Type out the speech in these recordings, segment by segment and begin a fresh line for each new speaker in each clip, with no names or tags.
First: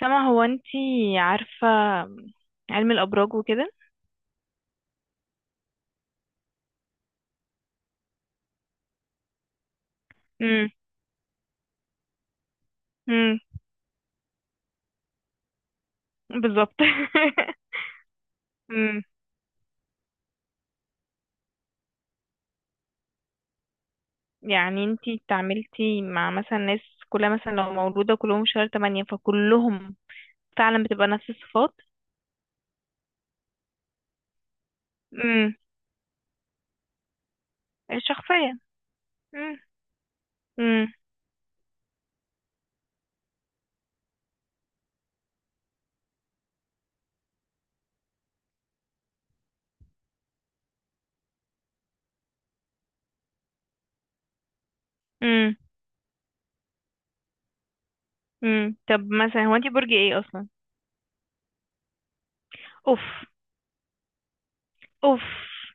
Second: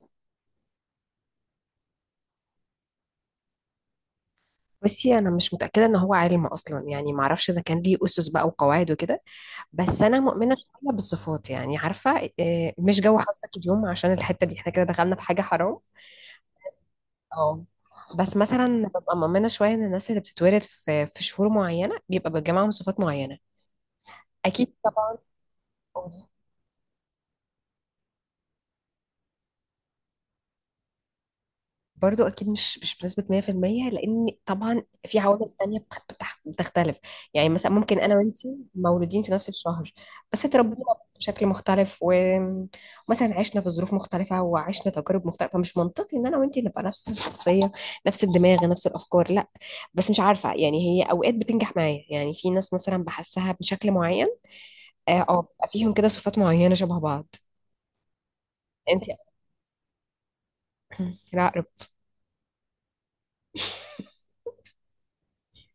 سما، هو انتي عارفة علم الأبراج وكده؟
بصي، انا مش متاكده ان هو علم اصلا. يعني ما اعرفش اذا كان ليه اسس بقى وقواعد وكده. بس انا مؤمنه
امم
شويه بالصفات، يعني عارفه، مش جو
امم
حظك اليوم، عشان الحته دي احنا كده دخلنا في حاجه حرام.
بالظبط.
اه، بس مثلا
امم
ببقى مؤمنه شويه ان الناس اللي بتتولد في شهور معينه بيبقى بيجمعهم صفات معينه. اكيد.
يعني انتي اتعاملتي
طبعا.
مع مثلا ناس كلها، مثلا لو مولودة كلهم شهر 8، فكلهم فعلا بتبقى نفس الصفات؟
برضو اكيد مش بنسبه 100%، لان طبعا في عوامل
امم
تانية بتختلف. يعني مثلا ممكن انا وانتي
الشخصية.
مولودين في نفس
امم
الشهر، بس اتربينا
امم
بشكل مختلف ومثلا عشنا في ظروف مختلفه وعشنا تجارب مختلفه. فمش منطقي ان انا وانتي نبقى نفس الشخصيه، نفس الدماغ، نفس الافكار. لا. بس مش عارفه، يعني هي اوقات بتنجح معايا. يعني في ناس مثلا بحسها بشكل معين.
امم
بيبقى فيهم كده صفات معينه شبه بعض.
طب
انتي؟
مثلا، هو انتي برج ايه أصلا؟
لا.
اوف، اوف!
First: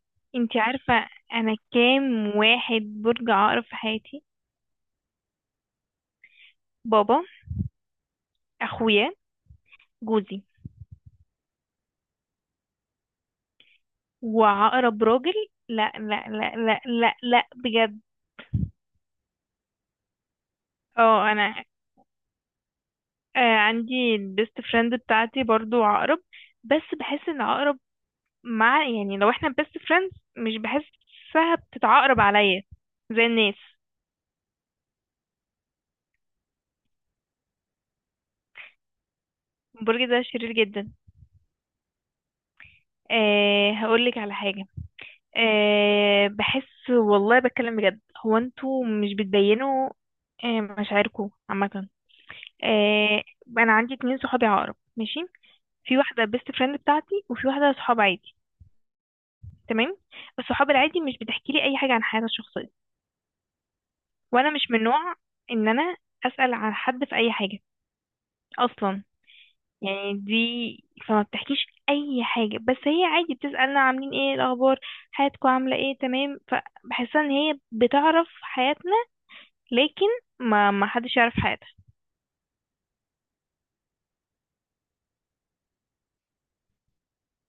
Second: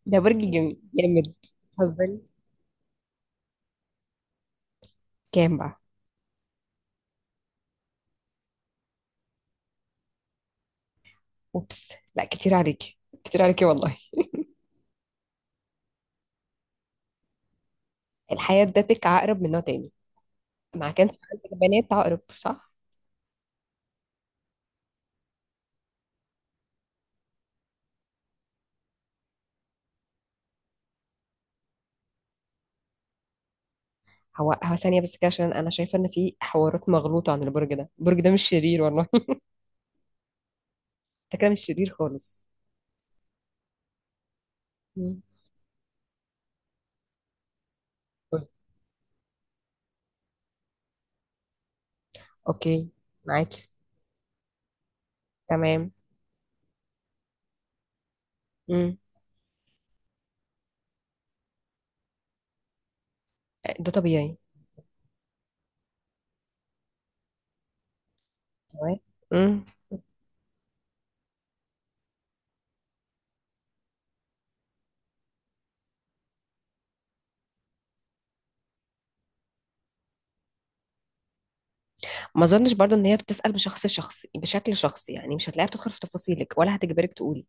ده برج
انتي عارفة
جامد.
انا
بتهزري؟
كام واحد برج عقرب في حياتي؟
كام بقى؟
بابا، اخويا، جوزي،
اوبس، لا كتير عليكي، كتير عليكي والله.
وعقرب راجل. لا، لا، لا، لا، لا، لا، بجد.
الحياة ادتك عقرب من نوع تاني. ما كانش
اه.
عندك
انا
بنات عقرب، صح؟
عندي البيست فريند بتاعتي برضو عقرب. بس بحس ان عقرب، مع يعني لو احنا بيست فريندز، مش بحسها بتتعقرب عليا زي الناس.
هو ثانية بس كده، عشان انا شايفة ان في حوارات مغلوطة عن البرج ده. البرج ده مش شرير والله
برج ده شرير جدا.
ده كده مش شرير خالص.
أه، هقولك على حاجة.
مم.
أه، بحس والله، بتكلم بجد. هو انتوا مش بتبينوا مشاعركم عامة؟
اوكي.
آه،
معاكي.
انا عندي اتنين صحابي عقرب. ماشي.
تمام.
في واحده بيست فريند بتاعتي، وفي واحده صحاب عادي.
مم.
تمام. الصحاب العادي مش بتحكي لي اي حاجه عن حياتها الشخصيه،
ده طبيعي.
وانا مش من نوع ان انا اسال عن حد في اي حاجه
تمام.
اصلا.
مم.
يعني دي، فما بتحكيش اي حاجه، بس هي عادي بتسالنا عاملين ايه الاخبار، حياتكم عامله ايه، تمام، فبحسها ان هي بتعرف حياتنا، لكن ما حدش يعرف حياتها.
ما اظنش برضو ان هي بتسأل بشخص شخص بشكل شخصي. يعني مش هتلاقيها بتدخل في تفاصيلك ولا هتجبرك تقولي.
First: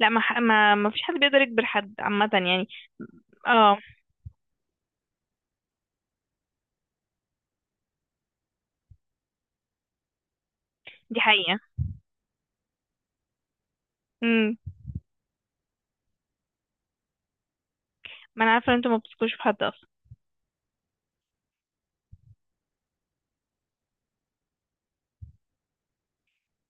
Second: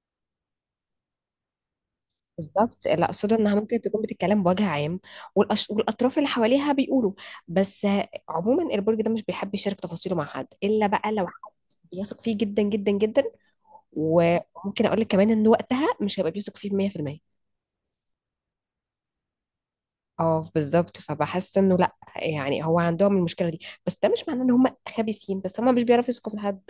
لا، ما ح- ما ما فيش حد بيقدر يكبر حد عامه يعني.
بالظبط. لا اقصد انها
اه،
ممكن تكون بتتكلم بوجه عام. والاطراف اللي حواليها بيقولوا. بس عموما البرج ده مش بيحب يشارك تفاصيله مع حد، الا بقى
دي
لو حد
حقيقه.
بيثق فيه جدا جدا جدا.
امم
وممكن اقول لك كمان ان وقتها مش هيبقى بيثق فيه 100%.
ما انا عارفه ان انتوا ما بتثقوش في حد اصلا.
اه، بالظبط. فبحس انه لا يعني، هو عندهم المشكله دي. بس ده مش معناه ان هم خبيثين، بس هم مش بيعرفوا يثقوا في حد.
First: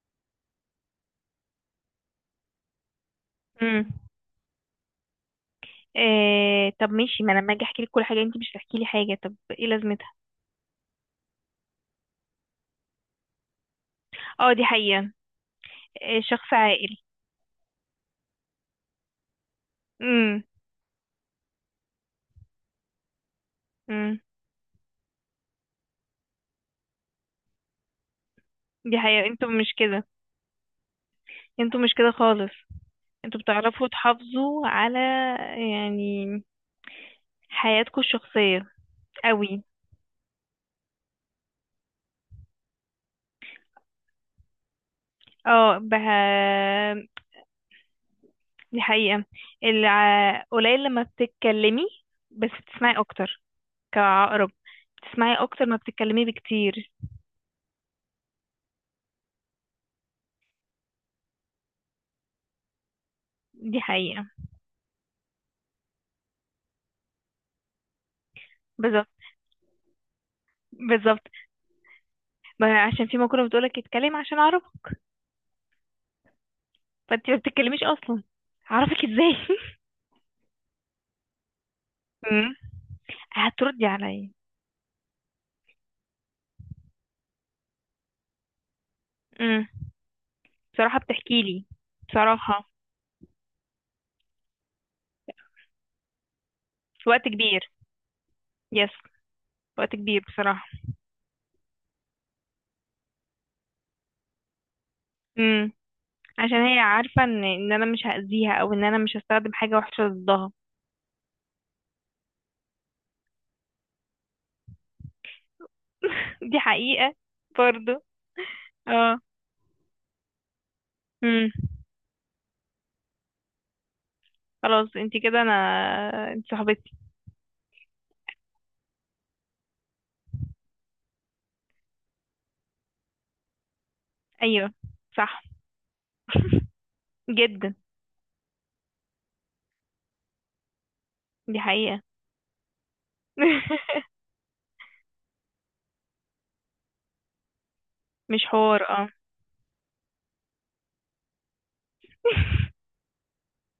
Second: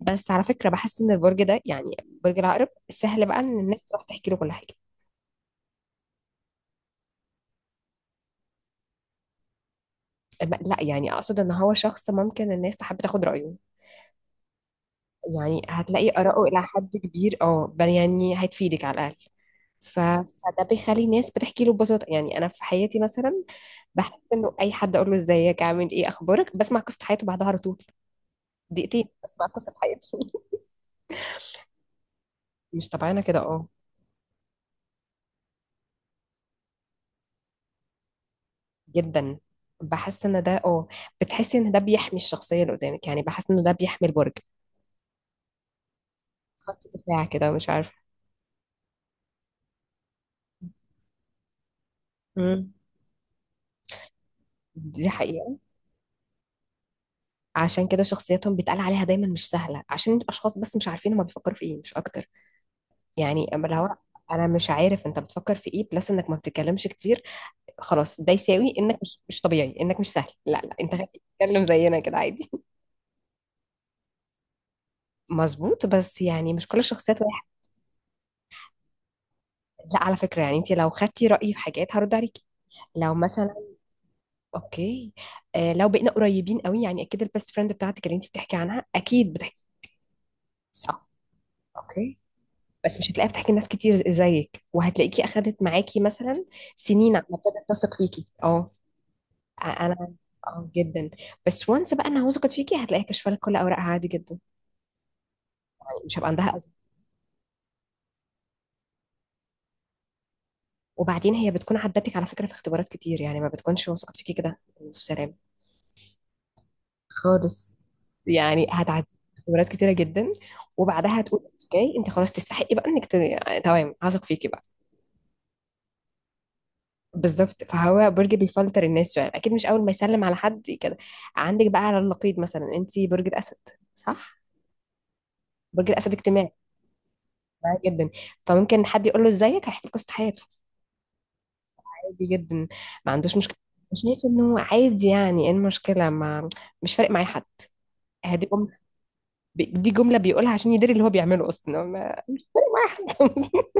بس على فكره بحس ان البرج ده، يعني برج العقرب، سهل بقى ان الناس
امم
تروح تحكي له كل حاجه.
إيه؟ طب ماشي، ما انا لما اجي احكي لك كل حاجه انت مش هتحكي لي حاجه، طب ايه لازمتها؟
لا يعني اقصد ان هو شخص ممكن الناس تحب تاخد رايه.
اه، دي حقيقه.
يعني هتلاقي
إيه،
آراءه
شخص
إلى
عاقل.
حد كبير، اه بل يعني هتفيدك على الأقل.
امم
فده بيخلي الناس بتحكي له ببساطة. يعني أنا في حياتي مثلا،
امم
بحس إنه أي حد أقول له إزيك عامل إيه أخبارك، بسمع قصة حياته بعدها على طول.
دي
دقيقتين
حقيقه.
بسمع
انتوا
قصة
مش كده،
حياته
انتوا مش كده خالص.
مش طبيعية كده،
انتوا
اه،
بتعرفوا تحافظوا على يعني حياتكم الشخصيه
جدا.
قوي.
بحس إن ده اه بتحسي إن ده بيحمي الشخصية اللي قدامك. يعني بحس إنه ده بيحمي البرج.
اه، بها.
خط دفاع كده، مش عارفة.
دي حقيقه. قليل لما بتتكلمي، بس
مم.
بتسمعي اكتر كعقرب.
دي
بتسمعي
حقيقة.
اكتر ما بتتكلمي بكتير.
عشان كده شخصياتهم بيتقال عليها دايما مش سهلة، عشان الأشخاص بس مش عارفين هما بيفكروا في إيه، مش أكتر. يعني اما اللي
دي
هو،
حقيقه.
انا مش عارف انت بتفكر في ايه، بلس انك ما بتتكلمش كتير. خلاص ده يساوي انك
بالظبط،
مش طبيعي، انك مش سهل. لا لا، انت
بالظبط.
بتتكلم زينا كده عادي.
ما عشان في مقولة بتقولك: اتكلم عشان اعرفك.
مظبوط، بس يعني مش كل الشخصيات
فانت ما
واحد.
بتتكلميش اصلا، اعرفك ازاي؟
لا على فكرة، يعني انت لو خدتي رأيي في حاجات هرد عليكي.
امم
لو مثلا.
هتردي عليا؟
اوكي. آه، لو بقينا قريبين قوي، يعني اكيد البيست فريند بتاعتك اللي انت بتحكي عنها اكيد بتحكي.
امم بصراحة
صح؟
بتحكي لي.
اوكي.
بصراحة،
بس مش هتلاقيها بتحكي لناس كتير زيك، وهتلاقيكي اخدت معاكي مثلا سنين
وقت
عم
كبير.
تثق فيكي. اه.
يس، وقت
انا.
كبير
اه
بصراحة.
جدا. بس وانس بقى انها وثقت فيكي، هتلاقيها كشفه لك كل اوراقها عادي جدا.
امم
يعني مش هيبقى عندها
عشان
ازمه.
هي عارفة ان انا مش هأذيها، او ان انا مش هستخدم حاجة وحشة ضدها.
وبعدين هي بتكون عدتك على فكره في اختبارات كتير، يعني ما بتكونش وثقت فيكي كده في سلام
دي حقيقة
خالص.
برضو.
يعني هتعدي
اه.
اختبارات كتيره جدا. وبعدها هتقول
امم
انت جاي، انت خلاص تستحقي بقى انك تمام، هثق فيكي بقى.
خلاص، انت كده. انا انت صاحبتي.
بالظبط، فهو برج بيفلتر الناس شويه، اكيد مش اول ما يسلم على حد كده. عندك بقى على النقيض مثلا انت برج الاسد، صح؟
ايوه، صح
برج الاسد اجتماعي،
جدا.
اجتماعي جدا. فممكن حد يقول له ازيك، هيحكي لك قصه حياته،
دي حقيقة.
عادي جدا، ما عندوش مشكله. شايف انه عادي. يعني ايه المشكله؟ ما مش فارق معايا حد.
مش
هدي جملة.
حوار اه.
دي جمله بيقولها عشان يدري اللي هو بيعمله. اصلا هو واحد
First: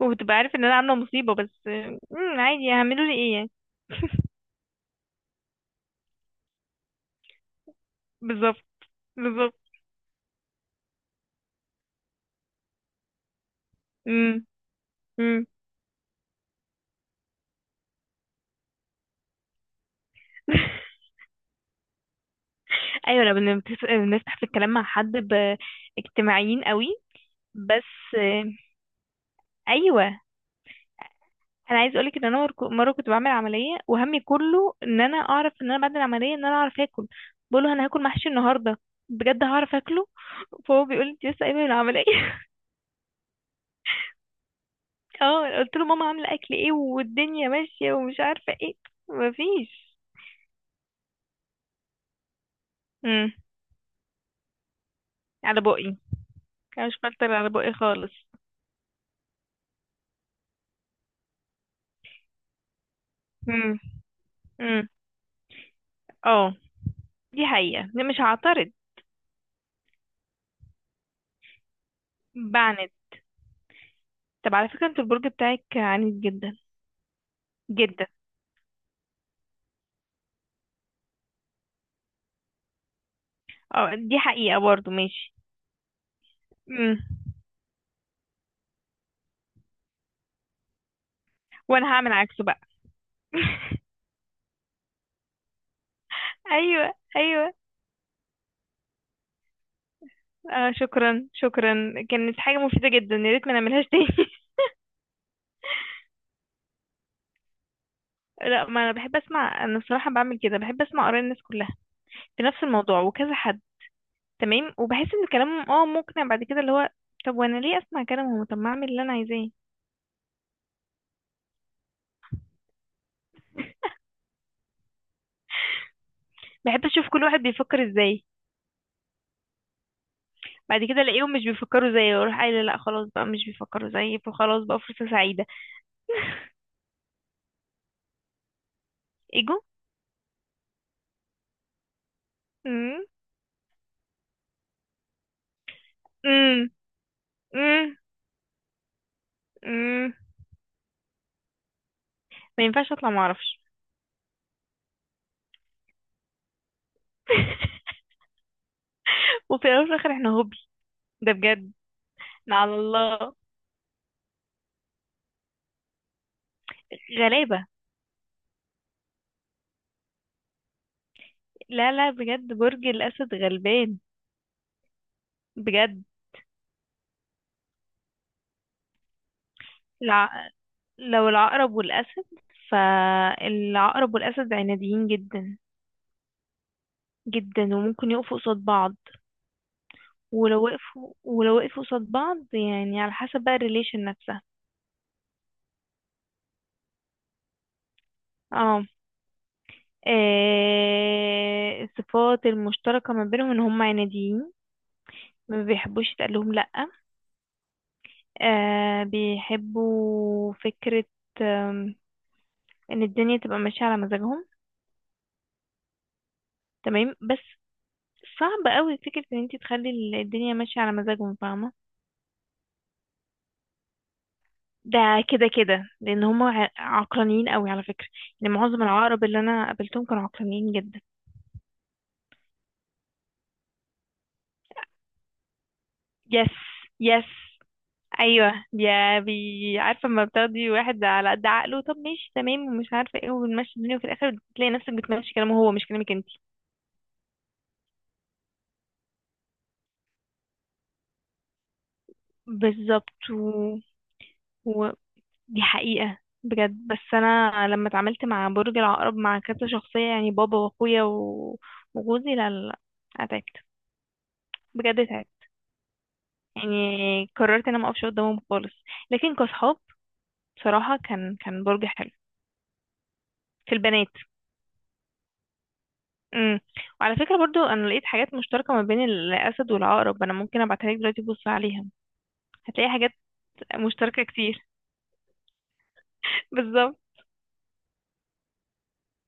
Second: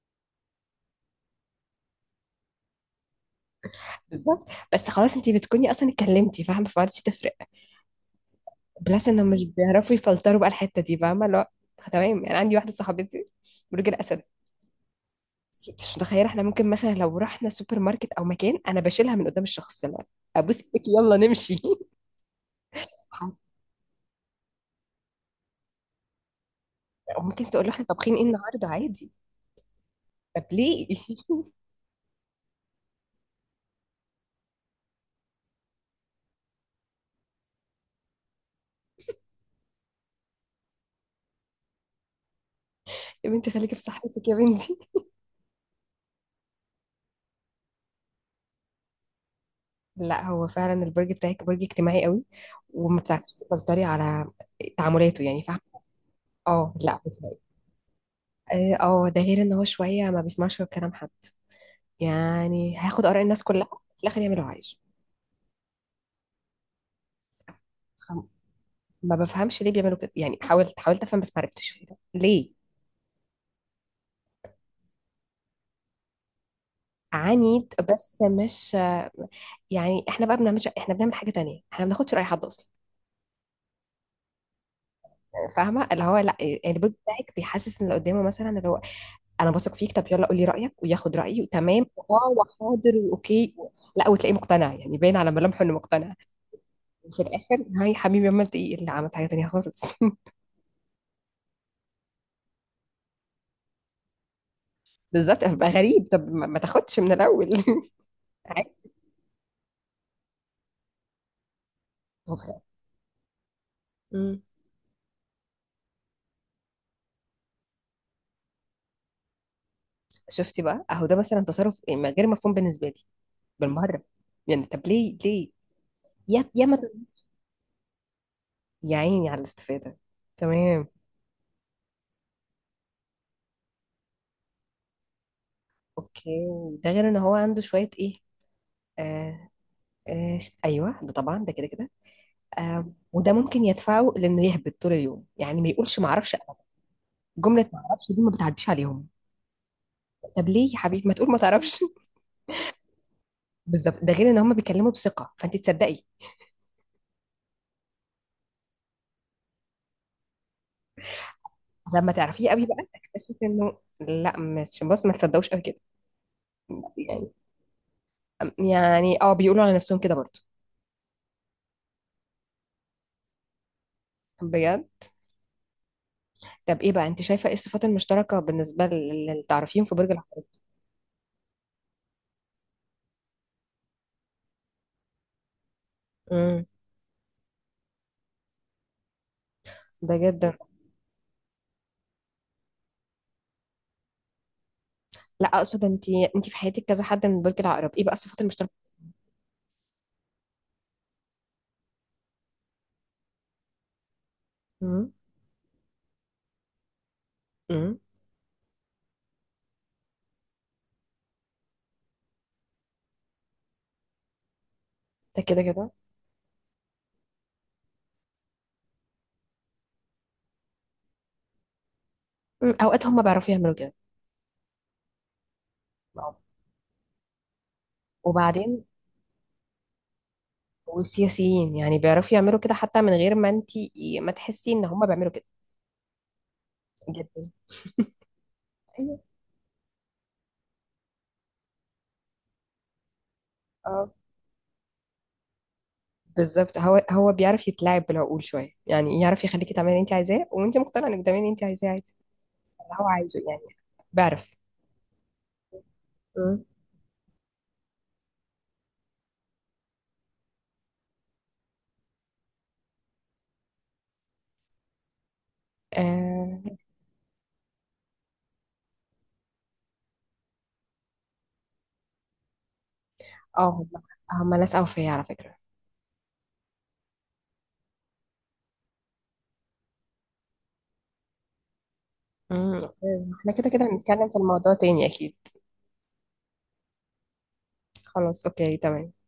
وبتبقى عارف ان انا عامله مصيبه، بس عادي، هعملوا لي ايه يعني؟
بالظبط. بس خلاص انت بتكوني اصلا اتكلمتي فاهمه، فمعرفتش تفرق.
بالظبط،
بلس انه مش
بالظبط.
بيعرفوا يفلتروا بقى الحته دي، فاهمه؟ لا. تمام يعني. عندي واحده صاحبتي برج الاسد.
امم امم
مش متخيله. احنا ممكن مثلا لو رحنا سوبر ماركت او مكان، انا بشيلها من قدام الشخص. لا ابوس ايدك، يلا نمشي
ايوه، لو بنفتح في الكلام مع حد اجتماعيين قوي.
وممكن تقول له
بس
احنا طابخين ايه النهارده، عادي.
ايوه.
طب ليه؟
انا عايز اقولك ان انا مره كنت بعمل عمليه، وهمي كله ان انا اعرف، ان انا بعد العمليه ان انا اعرف اكل. بقوله: انا هاكل محشي النهارده بجد، هعرف اكله؟ فهو بيقول لي: انت لسه قايمه من العمليه؟
يا بنتي خليكي في صحتك يا بنتي.
اه، قلت له: ماما عامله اكل ايه، والدنيا ماشيه، ومش عارفه ايه. مفيش.
لا هو فعلا البرج بتاعك برج اجتماعي قوي، وما بتعرفيش تسيطري على تعاملاته، يعني فاهمه؟
على بقي.
اه.
انا مش
لا
بفلتر
بتلاقي.
على بقي خالص.
ده غير ان هو شويه ما بيسمعش غير كلام حد. يعني هياخد اراء الناس كلها،
امم
في الاخر يعمل اللي هو عايزه.
امم اه، دي حقيقة، لا مش
فم-
هعترض.
ما بفهمش ليه بيعملوا كده. يعني حاولت افهم، بس ما عرفتش ليه.
بعند. طب على فكرة، انت البرج بتاعك عنيد جدا.
عنيد،
جدا.
بس مش يعني. احنا بقى بنعملش، احنا بنعمل حاجه تانية. احنا ما بناخدش راي حد اصلا.
اه، دي حقيقة برضو. ماشي.
فاهمه؟ اللي هو لا يعني، البرج
امم
بتاعك بيحسس ان اللي قدامه مثلا، اللي هو انا بثق فيك، طب يلا قولي رايك، وياخد رايي وتمام
وانا هعمل
اه،
عكسه بقى.
وحاضر، واوكي، لا، وتلاقيه مقتنع يعني، باين على ملامحه انه مقتنع.
ايوه،
وفي
ايوه.
الاخر، هاي حبيبي، ما انت ايه اللي عملت؟ حاجه تانية خالص.
آه، شكرا، شكرا. كانت حاجة مفيدة جدا، يا ريت ما نعملهاش تاني.
بالظبط. هبقى غريب، طب ما تاخدش من الاول
لا، ما
عادي،
انا بحب اسمع. انا الصراحة بعمل كده، بحب اسمع اراء الناس كلها
هو
في
في الآخر.
نفس الموضوع وكذا حد.
مم.
تمام، وبحس ان كلامهم مقنع بعد كده، اللي هو طب وانا ليه اسمع كلامهم؟ طب ما اعمل اللي انا عايزاه.
شفتي بقى، اهو ده مثلا تصرف غير مفهوم بالنسبه لي بالمره. يعني طب ليه؟ ليه؟ يا ما
بحب
ت-
اشوف كل واحد بيفكر ازاي.
يا عيني على الاستفاده.
بعد
تمام.
كده الاقيهم مش بيفكروا زيي، واروح قايله: لا خلاص بقى مش بيفكروا زيي، فخلاص بقى فرصه سعيده.
اوكي. ده غير ان هو عنده شويه ايه، آه
ايجو.
ايوه ده طبعا، ده كده كده. آه،
امم
وده ممكن يدفعه لانه يهبط طول اليوم. يعني ما يقولش ما اعرفش أنا.
امم
جمله ما
امم
اعرفش دي، ما بتعديش عليهم.
امم
طب ليه يا حبيبي ما تقول ما تعرفش؟
ما ينفعش اطلع ما اعرفش.
بالظبط. ده غير ان هم بيتكلموا بثقه فانت تصدقي.
وفي الاول وفي الاخر احنا هوبي. ده بجد.
لما تعرفيه
إحنا
قوي
على
بقى،
الله.
تكتشفي انه لا، مش بص ما تصدقوش قوي كده يعني.
غلابه.
يعني، اه، بيقولوا على نفسهم كده برضه.
لا، لا، بجد برج الاسد غلبان.
بجد.
بجد.
طب ايه بقى، انت شايفه ايه الصفات المشتركه بالنسبه للتعرفيهم في برج العقرب؟
الع... لو العقرب والاسد، فالعقرب والاسد عناديين جدا.
امم.
جدا. وممكن يقفوا قصاد بعض.
ده جدا.
ولو وقفوا قصاد بعض يعني على حسب بقى الريليشن نفسها.
لا اقصد، انت في حياتك كذا حد من برج العقرب، ايه بقى الصفات المشتركه؟
اه. الصفات المشتركة ما بينهم ان هم عناديين،
امم.
ما بيحبوش يتقال لهم لأ.
امم.
بيحبوا فكرة آم، ان الدنيا تبقى ماشية على مزاجهم.
ده كده كده.
تمام، بس صعب قوي فكرة ان انت تخلي الدنيا ماشية على مزاجهم، فاهمة؟
مم، اوقات هم بيعرفوا يعملوا كده.
ده كده كده، لان
نعم.
هم عقلانيين قوي على فكرة. يعني معظم
وبعدين،
العقرب اللي انا قابلتهم كانوا عقلانيين جدا.
والسياسيين يعني بيعرفوا يعملوا كده حتى من غير ما انت، ما تحسي ان هم بيعملوا كده.
يس، يس.
جدا.
ايوه
ايوه.
يا بي. عارفه لما بتاخدي واحد على قد عقله، طب ماشي تمام ومش عارفه ايه، وبنمشي الدنيا، وفي
اه
الاخر بتلاقي نفسك بتمشي كلامه هو، مش كلامك انت.
بالظبط. هو بيعرف يتلاعب بالعقول شويه، يعني يعرف يخليكي تعملي اللي انت عايزاه وانت مقتنعه انك تعملي اللي انت عايزاه عادي. اللي هو
بالظبط.
عايزه يعني. بيعرف.
و... دي حقيقه.
مم.
بجد. بس انا لما اتعاملت مع برج العقرب مع كذا شخصيه، يعني بابا واخويا وجوزي، لا، لا، لا، اتعبت. بجد اتعبت.
اه.
يعني قررت ان انا ما اقفش قدامهم خالص. لكن كصحاب، بصراحه كان برج حلو في
آه. هم
البنات.
هم ناس اوفياء على فكره.
امم وعلى فكرة برضو، انا لقيت حاجات مشتركة ما بين الاسد والعقرب. انا ممكن ابعتها لك دلوقتي، بص عليها.
مم.
هتلاقي حاجات
احنا كده كده
مشتركة
هنتكلم في
كتير.
الموضوع تاني اكيد.
بالظبط.
خلاص. اوكي. تمام.